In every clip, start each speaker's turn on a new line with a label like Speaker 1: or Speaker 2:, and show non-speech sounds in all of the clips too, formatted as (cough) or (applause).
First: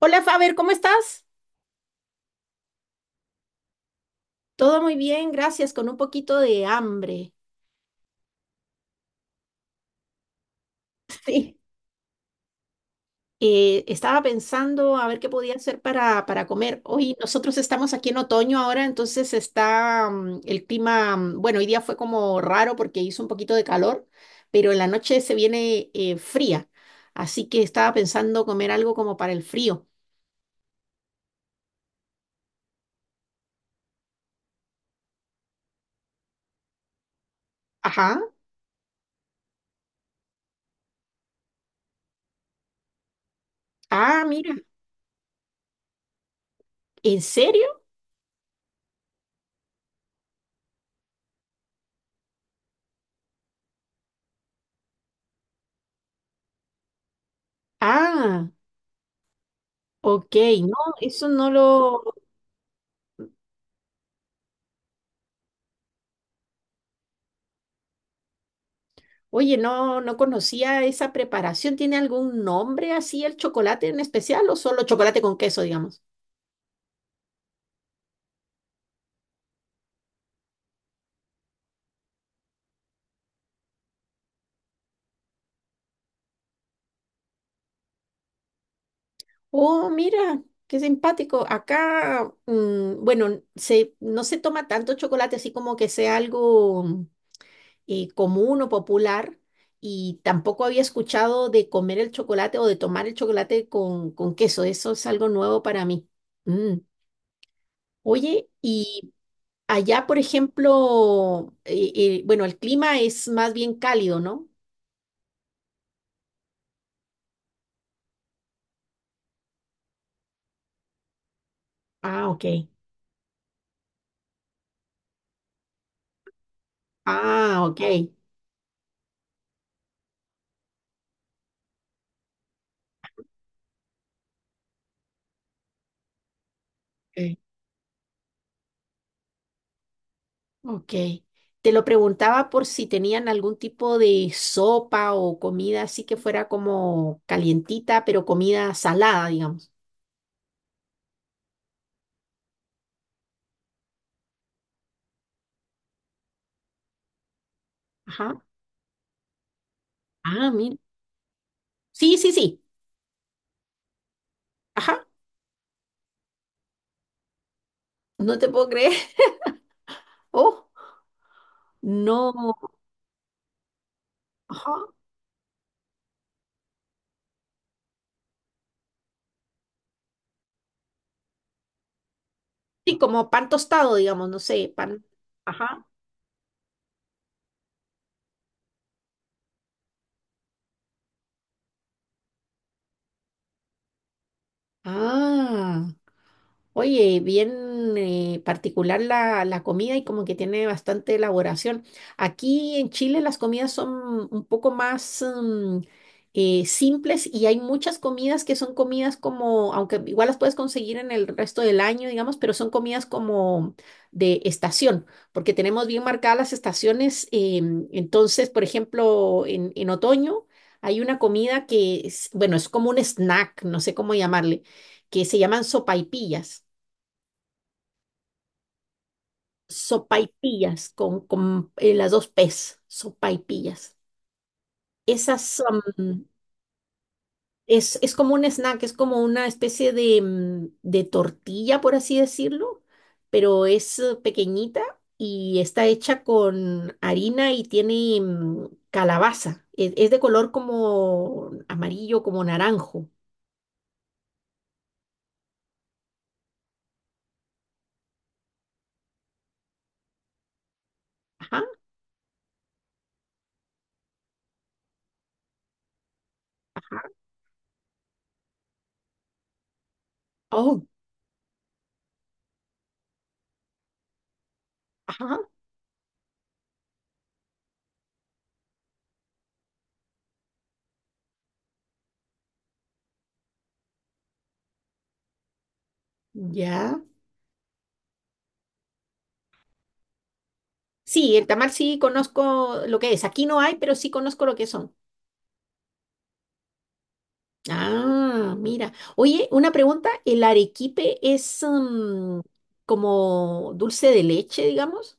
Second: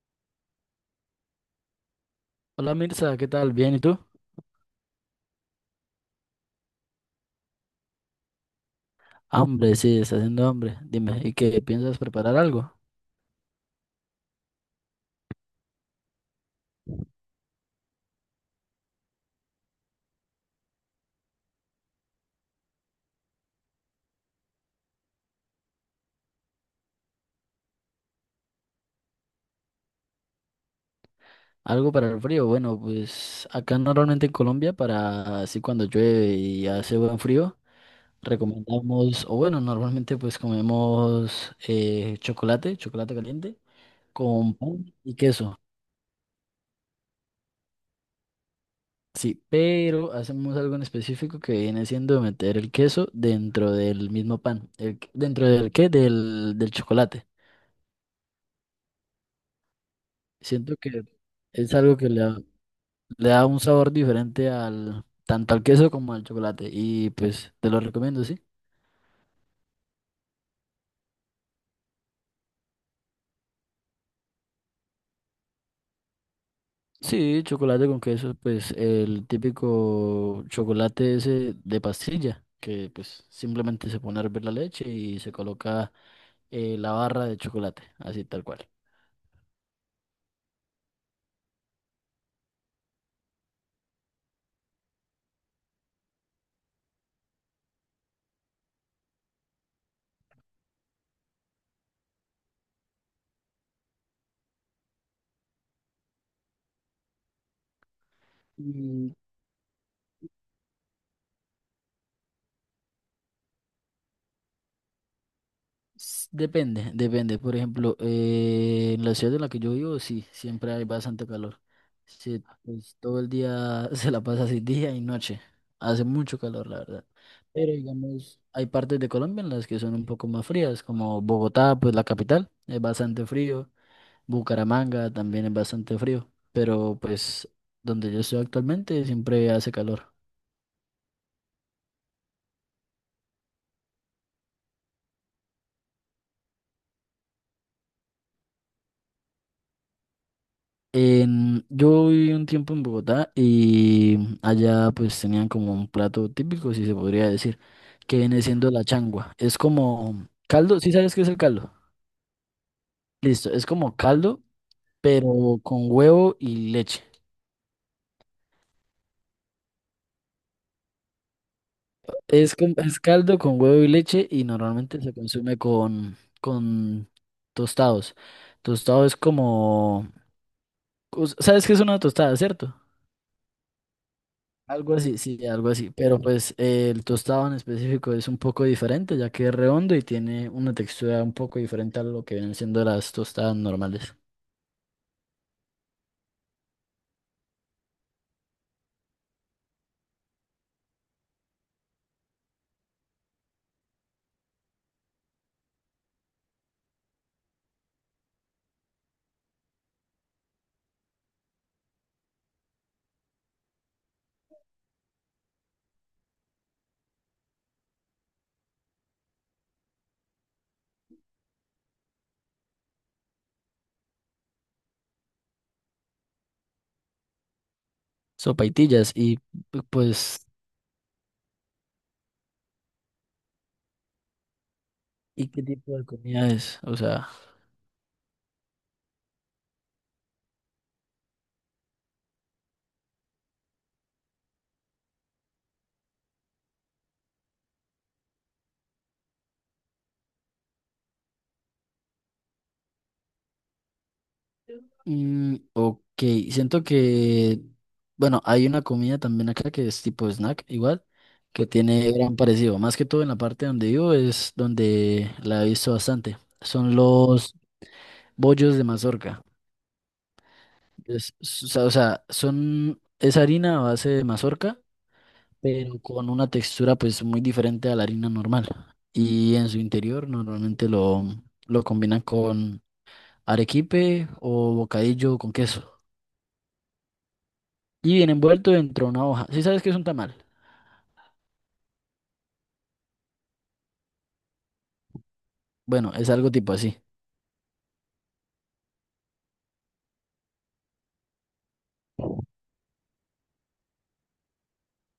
Speaker 1: Hola Faber, ¿cómo estás?
Speaker 2: Hola Mirza, ¿qué tal? ¿Bien y tú?
Speaker 1: Todo muy bien, gracias, con un poquito de hambre.
Speaker 2: Hambre, sí, está haciendo hambre. Dime, ¿y
Speaker 1: Sí.
Speaker 2: qué piensas preparar algo?
Speaker 1: Estaba pensando a ver qué podía hacer para comer. Hoy nosotros estamos aquí en otoño ahora, entonces está el clima, bueno, hoy día fue como raro porque hizo un poquito de calor, pero en la noche se viene fría, así que estaba pensando comer algo como para el frío.
Speaker 2: ¿Algo para el frío? Bueno, pues acá normalmente en Colombia, para así cuando llueve y hace buen frío,
Speaker 1: Ajá.
Speaker 2: recomendamos, o bueno, normalmente pues comemos chocolate, chocolate caliente,
Speaker 1: Ah,
Speaker 2: con
Speaker 1: mira,
Speaker 2: pan y queso.
Speaker 1: ¿en serio?
Speaker 2: Sí, pero hacemos algo en específico que viene siendo meter el queso dentro del mismo pan. El, ¿dentro del qué? Del chocolate.
Speaker 1: Ah, ok, no,
Speaker 2: Siento que
Speaker 1: eso no
Speaker 2: es algo
Speaker 1: lo,
Speaker 2: que le da un sabor diferente al tanto al queso como al chocolate. Y pues te lo recomiendo, ¿sí?
Speaker 1: Oye, no, no conocía esa preparación. ¿Tiene algún nombre así el chocolate en especial o solo chocolate con queso, digamos?
Speaker 2: Sí, chocolate con queso, pues el típico chocolate ese de pastilla, que pues simplemente se pone a hervir la leche y se coloca la barra de chocolate, así tal cual.
Speaker 1: Oh, mira, qué simpático. Acá, mm, no se toma tanto chocolate así como que sea algo común o popular. Y tampoco había escuchado de comer el chocolate o de tomar el chocolate con queso. Eso es algo nuevo para mí. Mm. Oye, y
Speaker 2: Y
Speaker 1: Allá, por ejemplo, bueno, el clima es más bien cálido, ¿no?
Speaker 2: depende, depende. Por ejemplo, en la ciudad en la que yo vivo, sí, siempre hay bastante calor.
Speaker 1: Ah,
Speaker 2: Sí,
Speaker 1: ok.
Speaker 2: pues todo el día (laughs) se la pasa así, día y noche. Hace mucho calor, la verdad.
Speaker 1: Ah,
Speaker 2: Pero
Speaker 1: ok.
Speaker 2: digamos, hay partes de Colombia en las que son un poco más frías, como Bogotá, pues la capital, es bastante frío, Bucaramanga también es bastante frío, pero
Speaker 1: Ok.
Speaker 2: pues donde yo estoy actualmente siempre hace calor.
Speaker 1: Ok. Te lo preguntaba por si tenían algún tipo de sopa o comida así que fuera como calientita, pero comida salada, digamos.
Speaker 2: En, yo viví un tiempo en Bogotá y allá pues tenían como un plato típico, si se podría decir, que
Speaker 1: Ajá.
Speaker 2: viene siendo la changua. Es como
Speaker 1: Ah, mira.
Speaker 2: caldo, ¿sí sabes qué es el caldo?
Speaker 1: Sí, sí, sí.
Speaker 2: Listo, es como caldo,
Speaker 1: Ajá.
Speaker 2: pero con huevo y leche.
Speaker 1: No te puedo creer. (laughs) Oh, no.
Speaker 2: Es, es caldo con huevo y leche y
Speaker 1: Ajá.
Speaker 2: normalmente se consume con tostados. Tostado es como... ¿Sabes qué es una tostada, cierto?
Speaker 1: Sí, como pan tostado, digamos, no sé,
Speaker 2: Algo
Speaker 1: pan.
Speaker 2: así, sí, algo
Speaker 1: Ajá.
Speaker 2: así. Pero pues el tostado en específico es un poco diferente, ya que es redondo y tiene una textura un poco diferente a lo que vienen siendo las tostadas normales.
Speaker 1: Ah. Oye, bien particular la comida y como que tiene bastante elaboración. Aquí en Chile las comidas son un poco más simples y hay muchas comidas que son comidas como, aunque igual las puedes conseguir en el resto del año, digamos, pero son comidas como de estación, porque tenemos bien marcadas las estaciones. Entonces, por ejemplo, en otoño hay una comida que es, bueno, es como un snack, no sé cómo llamarle, que se llaman sopaipillas,
Speaker 2: Sopaitillas y pues...
Speaker 1: sopaipillas con las dos P's, sopaipillas.
Speaker 2: ¿Y
Speaker 1: Esas
Speaker 2: qué tipo de
Speaker 1: am,
Speaker 2: comida es? O sea...
Speaker 1: es como un snack, es como una especie de, de tortilla, por así decirlo, pero es pequeñita y está hecha con harina y tiene calabaza. Es de color como amarillo, como naranjo.
Speaker 2: Mm, ok, siento que, bueno, hay una comida también acá que es tipo snack, igual,
Speaker 1: Ajá,
Speaker 2: que tiene gran parecido. Más que todo en la parte donde vivo es donde la he visto bastante. Son
Speaker 1: ajá.
Speaker 2: los bollos de mazorca.
Speaker 1: Oh,
Speaker 2: O sea, son, es harina a base de mazorca,
Speaker 1: ajá,
Speaker 2: pero con una textura pues muy diferente a la harina normal. Y en su interior normalmente lo combinan con arequipe o bocadillo con queso.
Speaker 1: ya.
Speaker 2: Y viene envuelto dentro de una hoja. ¿Sí sabes qué es un tamal?
Speaker 1: Sí, el tamal sí conozco lo que es. Aquí no hay, pero sí conozco lo que son.
Speaker 2: Bueno, es algo tipo así.
Speaker 1: Ah, mira. Oye, una pregunta, ¿el arequipe es como dulce de leche, digamos?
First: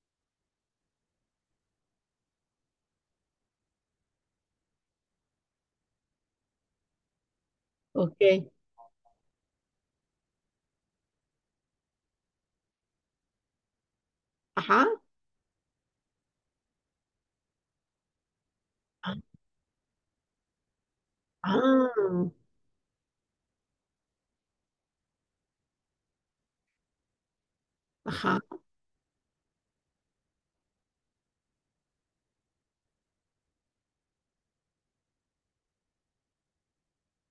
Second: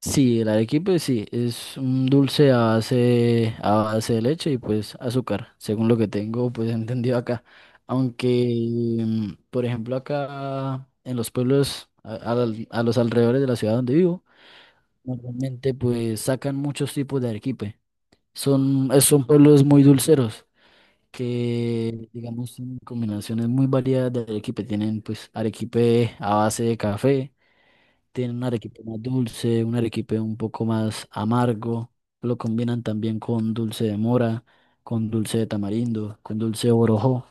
Speaker 2: Sí, el arequipe sí, es un dulce a base de leche y pues azúcar, según lo que tengo pues (laughs) entendido acá.
Speaker 1: Ok.
Speaker 2: Aunque, mm, por ejemplo, acá en los pueblos, a los alrededores de la ciudad donde vivo,
Speaker 1: Ajá.
Speaker 2: normalmente pues sacan muchos tipos de arequipe. Son,
Speaker 1: Ah,
Speaker 2: son pueblos muy dulceros,
Speaker 1: ah,
Speaker 2: que digamos tienen combinaciones muy variadas de arequipe. Tienen pues arequipe a base de café, tienen
Speaker 1: ajá.
Speaker 2: un arequipe más dulce, un arequipe un poco más amargo. Lo combinan también con dulce de mora, con dulce de tamarindo, con dulce de borojó.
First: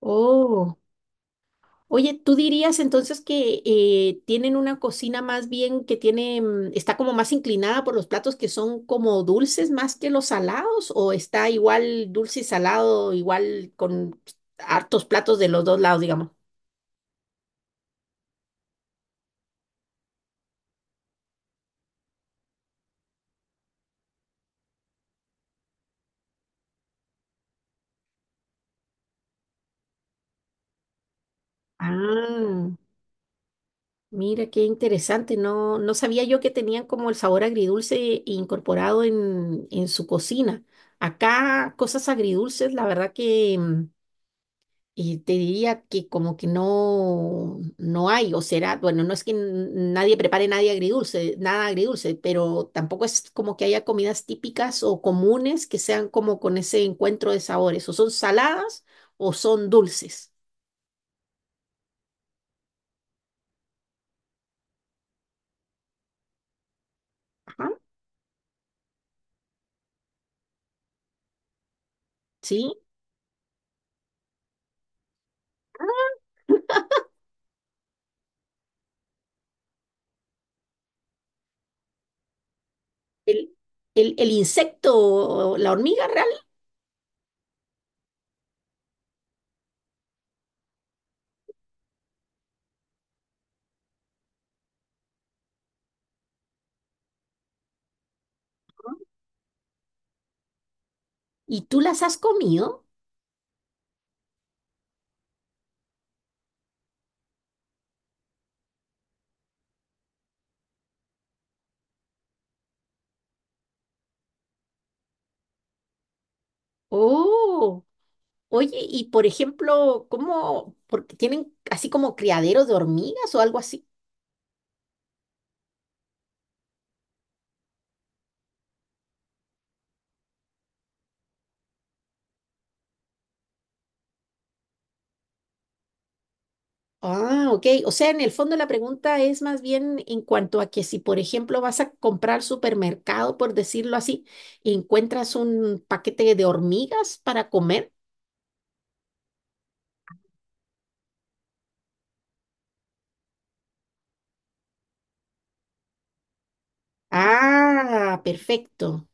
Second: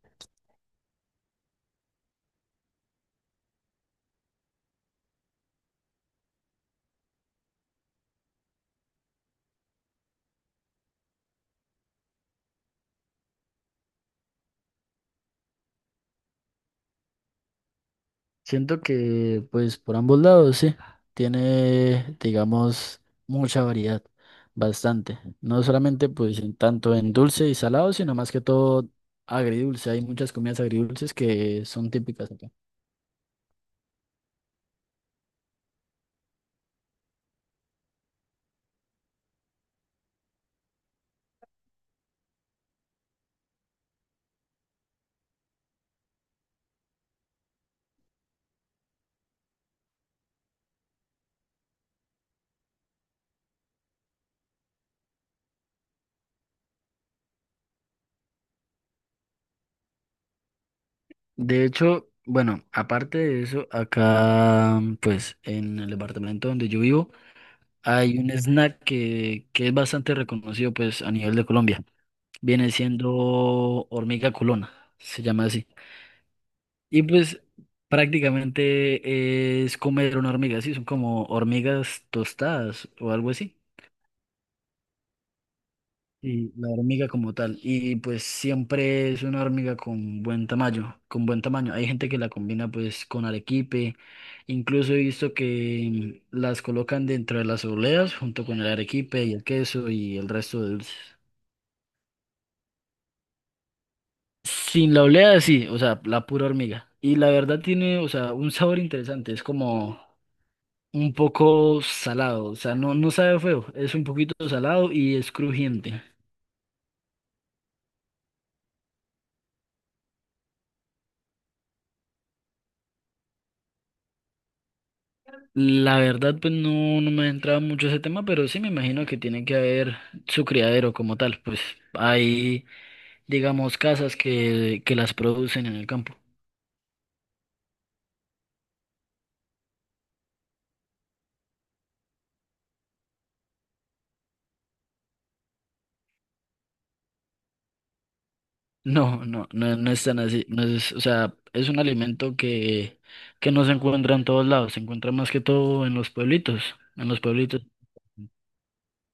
Speaker 1: Oh. Oye, ¿tú dirías entonces que tienen una cocina más bien que tiene, está como más inclinada por los platos que son como dulces más que los salados o está igual dulce y salado, igual con hartos platos de los dos lados, digamos?
Speaker 2: Siento que pues por ambos lados, sí, tiene digamos mucha variedad. Bastante, no solamente pues en tanto en dulce y salado, sino más que todo agridulce. Hay muchas comidas agridulces que son típicas.
Speaker 1: Ah. Mira, qué interesante. No, no sabía yo que tenían como el sabor agridulce incorporado en su cocina. Acá cosas agridulces, la verdad que y te diría que como que no, no hay, o será, bueno, no es que nadie prepare nadie agridulce, nada agridulce, pero tampoco es como que haya comidas típicas o comunes que sean como con ese encuentro de sabores, o son saladas o son dulces.
Speaker 2: De hecho, bueno, aparte de eso, acá, pues, en el departamento donde yo vivo,
Speaker 1: Ajá,
Speaker 2: hay un snack que es bastante reconocido, pues, a nivel de Colombia. Viene
Speaker 1: ¿sí?
Speaker 2: siendo hormiga culona, se llama así. Y pues, prácticamente es comer una hormiga, sí, son como hormigas tostadas o algo
Speaker 1: el,
Speaker 2: así.
Speaker 1: el, insecto, la hormiga real,
Speaker 2: Y la hormiga como tal. Y pues siempre es una hormiga con buen tamaño. Hay gente que la combina pues con arequipe. Incluso he visto que mm, las colocan dentro de las obleas junto con el arequipe y el queso y el resto de dulces.
Speaker 1: y tú las has comido.
Speaker 2: Sin la olea, sí, o sea, la pura hormiga. Y la verdad tiene, o sea, un sabor interesante, es como un poco salado, o sea, no, no sabe feo, es un poquito salado y es crujiente.
Speaker 1: Oh, oye, y por ejemplo, ¿cómo? Porque tienen así como criaderos de hormigas o algo así.
Speaker 2: La verdad, pues no, no me he entrado mucho ese tema, pero sí me imagino que tiene que haber su criadero como tal. Pues hay, digamos, casas que las producen en el campo.
Speaker 1: Ah, ok. O sea, en el fondo la pregunta es más bien en cuanto a que si, por ejemplo, vas a comprar supermercado, por decirlo así, y encuentras un paquete de hormigas para comer.
Speaker 2: No es tan así. No es, o sea, es un alimento que no se encuentra en todos lados, se encuentra más que todo en los pueblitos. En los pueblitos.
Speaker 1: Ah, perfecto.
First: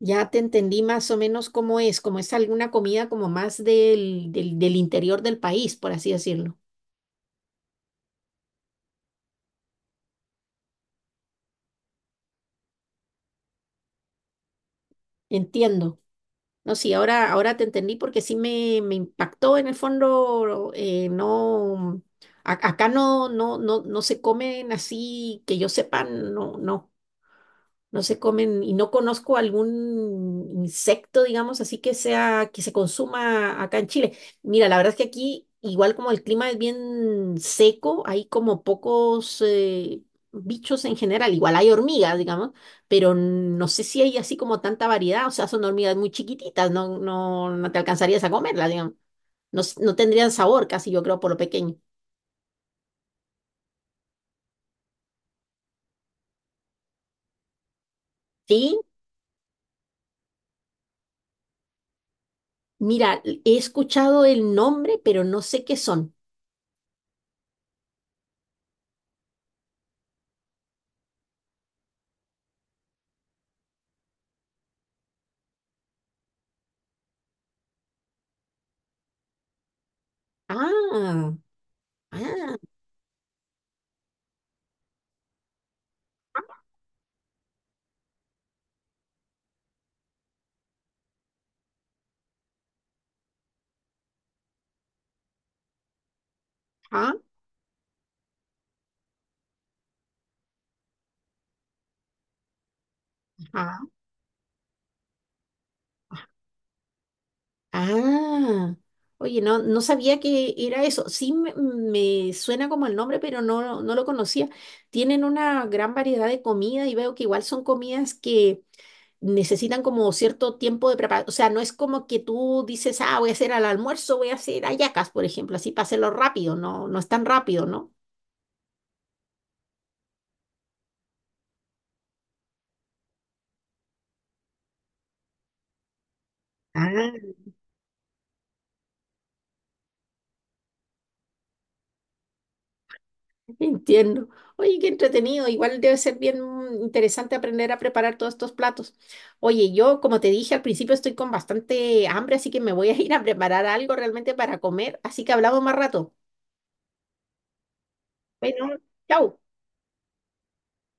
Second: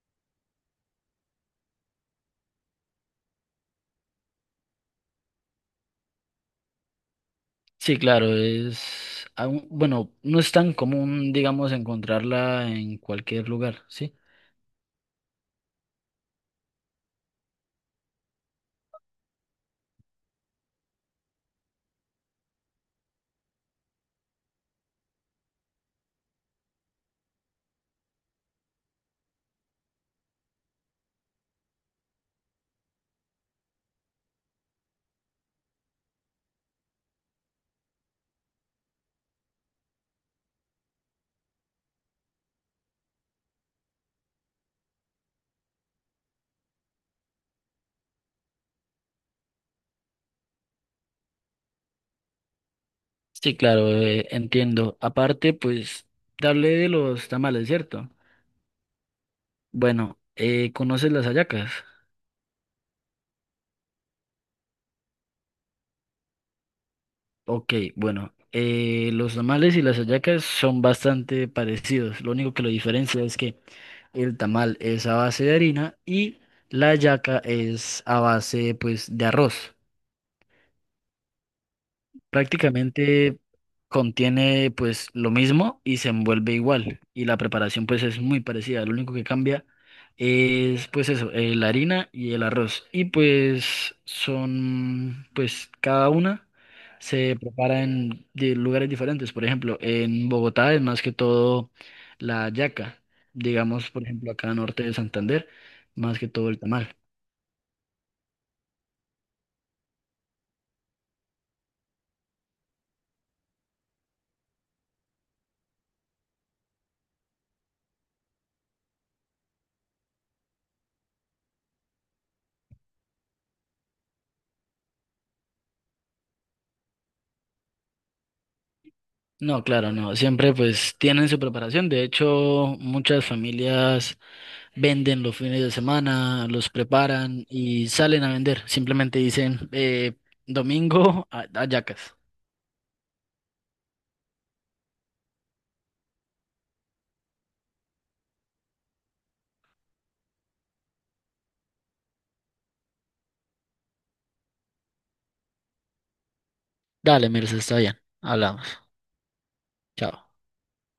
Speaker 1: Ya te entendí más o menos cómo es, como es alguna comida como más del interior del país, por así decirlo.
Speaker 2: Sí, claro, es, bueno, no es tan común, digamos, encontrarla en cualquier lugar, ¿sí?
Speaker 1: Entiendo. No, sí, ahora, ahora te entendí porque me impactó en el fondo, no, acá no, no, no, no se comen así que yo sepa, no, no. No se comen y no conozco algún insecto, digamos, así que sea que se consuma acá en Chile. Mira, la verdad es que aquí, igual como el clima es bien seco, hay como pocos bichos en general. Igual hay hormigas, digamos, pero no sé si hay así como tanta variedad. O sea, son hormigas muy chiquititas, no, no, no te alcanzarías a comerlas, digamos. No, no tendrían sabor casi, yo creo, por lo pequeño.
Speaker 2: Sí, claro, entiendo. Aparte, pues, darle de los tamales, ¿cierto?
Speaker 1: Sí,
Speaker 2: Bueno, ¿conoces las hallacas?
Speaker 1: mira, he escuchado el nombre, pero no sé qué son.
Speaker 2: Ok, bueno, los tamales y las hallacas son bastante parecidos. Lo único que lo diferencia es que el tamal es a base de harina y la hallaca es a base, pues, de arroz.
Speaker 1: Ah, ah.
Speaker 2: Prácticamente contiene pues lo mismo y se envuelve igual y la preparación pues es muy parecida. Lo único que cambia es pues eso, la harina y el arroz. Y pues son pues cada una
Speaker 1: Ajá,
Speaker 2: se prepara en lugares diferentes. Por ejemplo, en Bogotá es más que todo la yaca.
Speaker 1: ajá.
Speaker 2: Digamos, por ejemplo, acá norte de Santander, más que todo el tamal.
Speaker 1: Ah, oye, no, no sabía que era eso. Sí, me suena como el nombre, pero no, no lo conocía. Tienen una gran variedad de comida y veo que igual son comidas que necesitan como cierto tiempo de preparación. O sea, no es como que tú dices, ah, voy a hacer al almuerzo, voy a hacer hallacas, por ejemplo, así para hacerlo rápido. No, no es tan rápido, ¿no?
Speaker 2: No, claro, no. Siempre pues tienen su preparación. De hecho, muchas familias venden los fines de semana, los
Speaker 1: Ah.
Speaker 2: preparan y salen a vender. Simplemente dicen, domingo a Yacas.
Speaker 1: Entiendo. Oye, qué entretenido. Igual debe ser bien interesante aprender a preparar todos estos platos. Oye, yo, como te dije al principio, estoy con bastante hambre, así que me voy a (laughs) ir a preparar algo realmente para comer. Así que hablamos más rato.
Speaker 2: Dale, Mirza, está bien. Hablamos.
Speaker 1: Bueno, chao.
Speaker 2: Chao.